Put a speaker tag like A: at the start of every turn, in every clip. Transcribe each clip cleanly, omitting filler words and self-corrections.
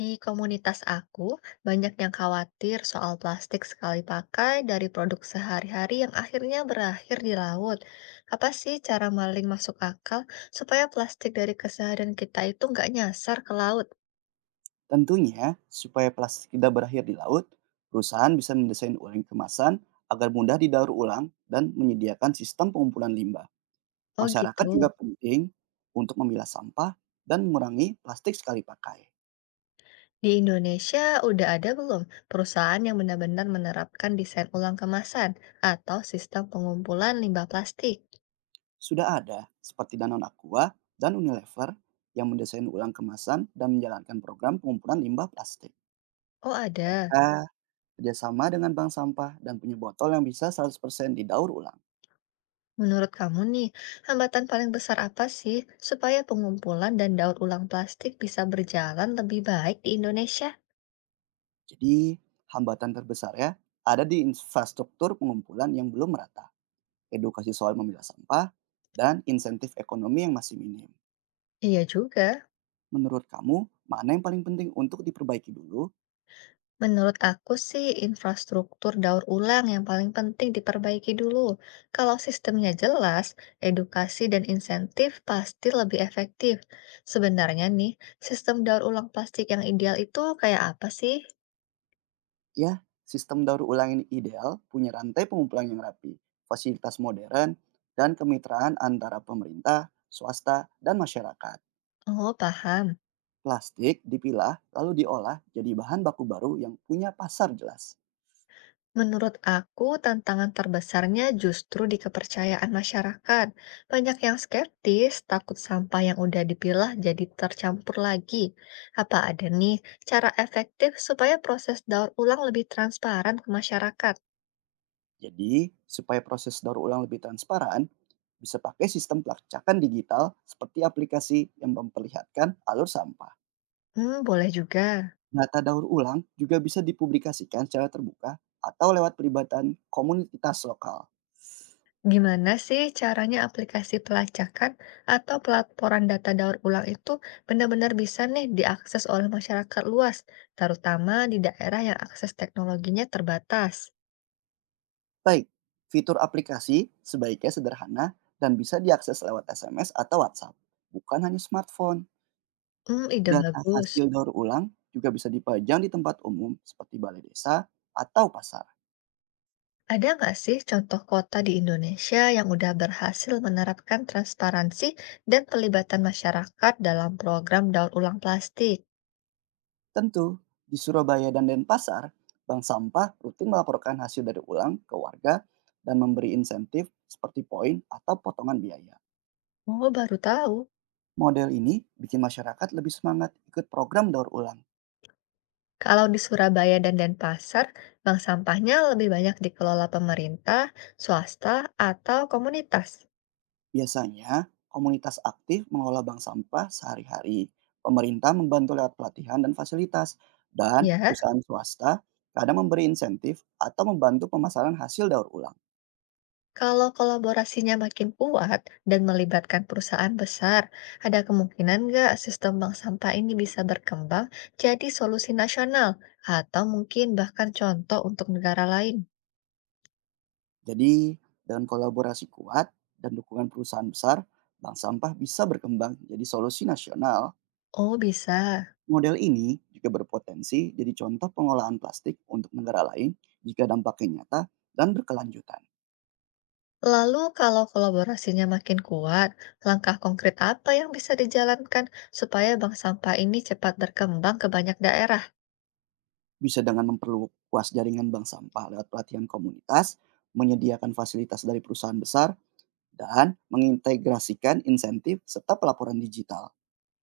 A: Di komunitas aku, banyak yang khawatir soal plastik sekali pakai dari produk sehari-hari yang akhirnya berakhir di laut. Apa sih cara maling masuk akal supaya plastik dari keseharian kita itu nggak nyasar ke laut?
B: Tentunya, supaya plastik tidak berakhir di laut, perusahaan bisa mendesain ulang kemasan agar mudah didaur ulang dan menyediakan sistem pengumpulan limbah.
A: Oh
B: Masyarakat
A: gitu.
B: juga penting untuk memilah sampah dan mengurangi plastik sekali pakai.
A: Di Indonesia udah ada belum perusahaan yang benar-benar menerapkan desain ulang kemasan atau sistem pengumpulan limbah plastik?
B: Sudah ada, seperti Danone Aqua dan Unilever, yang mendesain ulang kemasan dan menjalankan program pengumpulan limbah plastik.
A: Oh ada.
B: Mereka kerjasama dengan bank sampah dan punya botol yang bisa 100% didaur ulang.
A: Menurut kamu nih, hambatan paling besar apa sih supaya pengumpulan dan daur ulang plastik bisa berjalan lebih baik di Indonesia?
B: Jadi, hambatan terbesarnya ada di infrastruktur pengumpulan yang belum merata, edukasi soal memilah sampah, dan insentif ekonomi yang masih minim.
A: Iya juga.
B: Menurut kamu, mana yang paling penting untuk diperbaiki dulu?
A: Menurut aku sih, infrastruktur daur ulang yang paling penting diperbaiki dulu. Kalau sistemnya jelas, edukasi dan insentif pasti lebih efektif. Sebenarnya nih, sistem daur ulang plastik yang ideal itu kayak apa sih?
B: Ya, sistem daur ulang ini ideal, punya rantai pengumpulan yang rapi, fasilitas modern, dan kemitraan antara pemerintah, swasta, dan masyarakat.
A: Oh, paham.
B: Plastik dipilah, lalu diolah jadi bahan baku baru yang punya pasar jelas.
A: Menurut aku, tantangan terbesarnya justru di kepercayaan masyarakat. Banyak yang skeptis, takut sampah yang udah dipilah jadi tercampur lagi. Apa ada nih cara efektif supaya proses daur ulang lebih transparan ke masyarakat?
B: Jadi, supaya proses daur ulang lebih transparan, bisa pakai sistem pelacakan digital seperti aplikasi yang memperlihatkan alur sampah.
A: Hmm, boleh juga.
B: Data daur ulang juga bisa dipublikasikan secara terbuka atau lewat peribatan komunitas lokal.
A: Gimana sih caranya aplikasi pelacakan atau pelaporan data daur ulang itu benar-benar bisa nih diakses oleh masyarakat luas, terutama di daerah yang akses teknologinya terbatas?
B: Baik, fitur aplikasi sebaiknya sederhana dan bisa diakses lewat SMS atau WhatsApp, bukan hanya smartphone.
A: Hmm, ide
B: Data
A: bagus.
B: hasil daur ulang juga bisa dipajang di tempat umum seperti balai desa atau pasar.
A: Ada nggak sih contoh kota di Indonesia yang udah berhasil menerapkan transparansi dan pelibatan masyarakat dalam program daur ulang plastik?
B: Tentu, di Surabaya dan Denpasar, bank sampah rutin melaporkan hasil dari ulang ke warga dan memberi insentif seperti poin atau potongan biaya.
A: Oh, baru tahu.
B: Model ini bikin masyarakat lebih semangat ikut program daur ulang.
A: Kalau di Surabaya dan Denpasar, bank sampahnya lebih banyak dikelola pemerintah, swasta, atau komunitas.
B: Biasanya, komunitas aktif mengelola bank sampah sehari-hari. Pemerintah membantu lewat pelatihan dan fasilitas, dan
A: Iya?
B: perusahaan swasta kadang memberi insentif atau membantu pemasaran hasil daur ulang.
A: Kalau kolaborasinya makin kuat dan melibatkan perusahaan besar, ada kemungkinan nggak sistem bank sampah ini bisa berkembang jadi solusi nasional atau mungkin bahkan contoh untuk negara lain?
B: Jadi, dengan kolaborasi kuat dan dukungan perusahaan besar, bank sampah bisa berkembang jadi solusi nasional.
A: Oh, bisa.
B: Model ini juga berpotensi jadi contoh pengolahan plastik untuk negara lain jika dampaknya nyata dan berkelanjutan.
A: Lalu kalau kolaborasinya makin kuat, langkah konkret apa yang bisa dijalankan supaya bank sampah ini cepat berkembang ke banyak daerah?
B: Bisa dengan memperluas jaringan bank sampah lewat pelatihan komunitas, menyediakan fasilitas dari perusahaan besar, dan mengintegrasikan insentif serta pelaporan digital.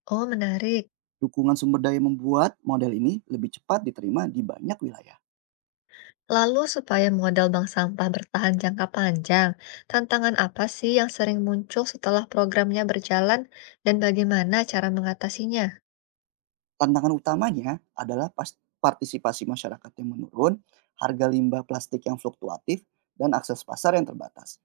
A: Oh, menarik.
B: Dukungan sumber daya membuat model ini lebih cepat diterima di banyak wilayah.
A: Lalu supaya modal bank sampah bertahan jangka panjang, tantangan apa sih yang sering muncul setelah programnya berjalan dan bagaimana cara mengatasinya?
B: Tantangan utamanya adalah pas partisipasi masyarakat yang menurun, harga limbah plastik yang fluktuatif, dan akses pasar yang terbatas.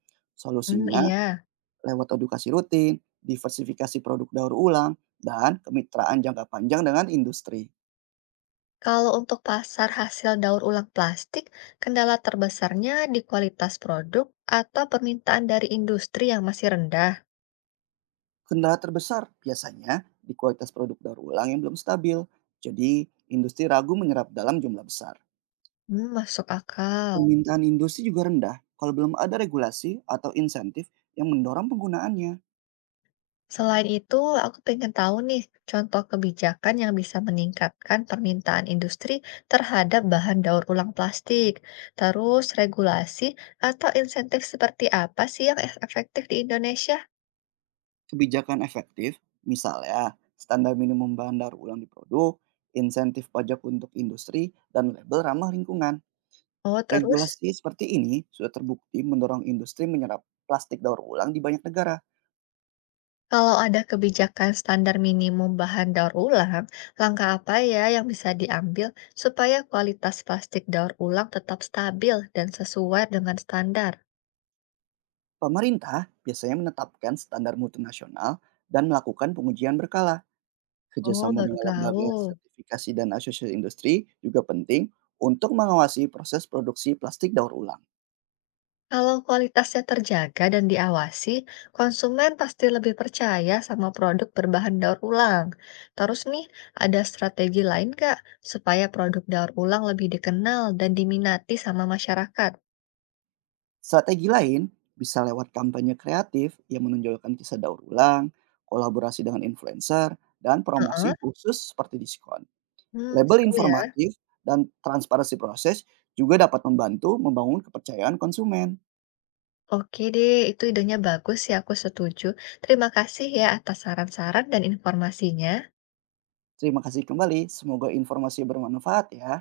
A: Hmm,
B: Solusinya
A: iya.
B: lewat edukasi rutin, diversifikasi produk daur ulang, dan kemitraan jangka panjang dengan industri.
A: Kalau untuk pasar hasil daur ulang plastik, kendala terbesarnya di kualitas produk atau permintaan dari industri yang masih rendah.
B: Kendala terbesar biasanya di kualitas produk daur ulang yang belum stabil, jadi industri ragu menyerap dalam jumlah besar.
A: Hmm, masuk akal.
B: Permintaan industri juga rendah kalau belum ada regulasi atau insentif yang mendorong penggunaannya.
A: Selain itu, aku pengen tahu nih contoh kebijakan yang bisa meningkatkan permintaan industri terhadap bahan daur ulang plastik. Terus regulasi atau insentif seperti apa sih yang efektif di Indonesia?
B: Kebijakan efektif, misalnya standar minimum bahan daur ulang di produk, insentif pajak untuk industri, dan label ramah lingkungan.
A: Oh, terus
B: Regulasi seperti ini sudah terbukti mendorong industri menyerap plastik daur ulang di banyak negara.
A: kalau ada kebijakan standar minimum bahan daur ulang, langkah apa ya yang bisa diambil supaya kualitas plastik daur ulang tetap stabil dan sesuai dengan standar?
B: Pemerintah biasanya menetapkan standar mutu nasional dan melakukan pengujian berkala.
A: Oh,
B: Kerjasama
A: baru
B: dengan
A: tahu.
B: lembaga sertifikasi dan asosiasi industri juga penting untuk mengawasi proses produksi plastik daur ulang.
A: Kalau kualitasnya terjaga dan diawasi, konsumen pasti lebih percaya sama produk berbahan daur ulang. Terus nih, ada strategi lain nggak supaya produk daur ulang lebih dikenal dan diminati sama masyarakat?
B: Strategi lain bisa lewat kampanye kreatif yang menonjolkan kisah daur ulang, kolaborasi dengan influencer, dan
A: Heeh.
B: promosi khusus seperti diskon.
A: Hmm,
B: Label
A: seru ya.
B: informatif dan transparansi proses juga dapat membantu membangun kepercayaan konsumen.
A: Oke deh, itu idenya bagus sih, aku setuju. Terima kasih ya atas saran-saran dan informasinya.
B: Terima kasih kembali, semoga informasi bermanfaat ya.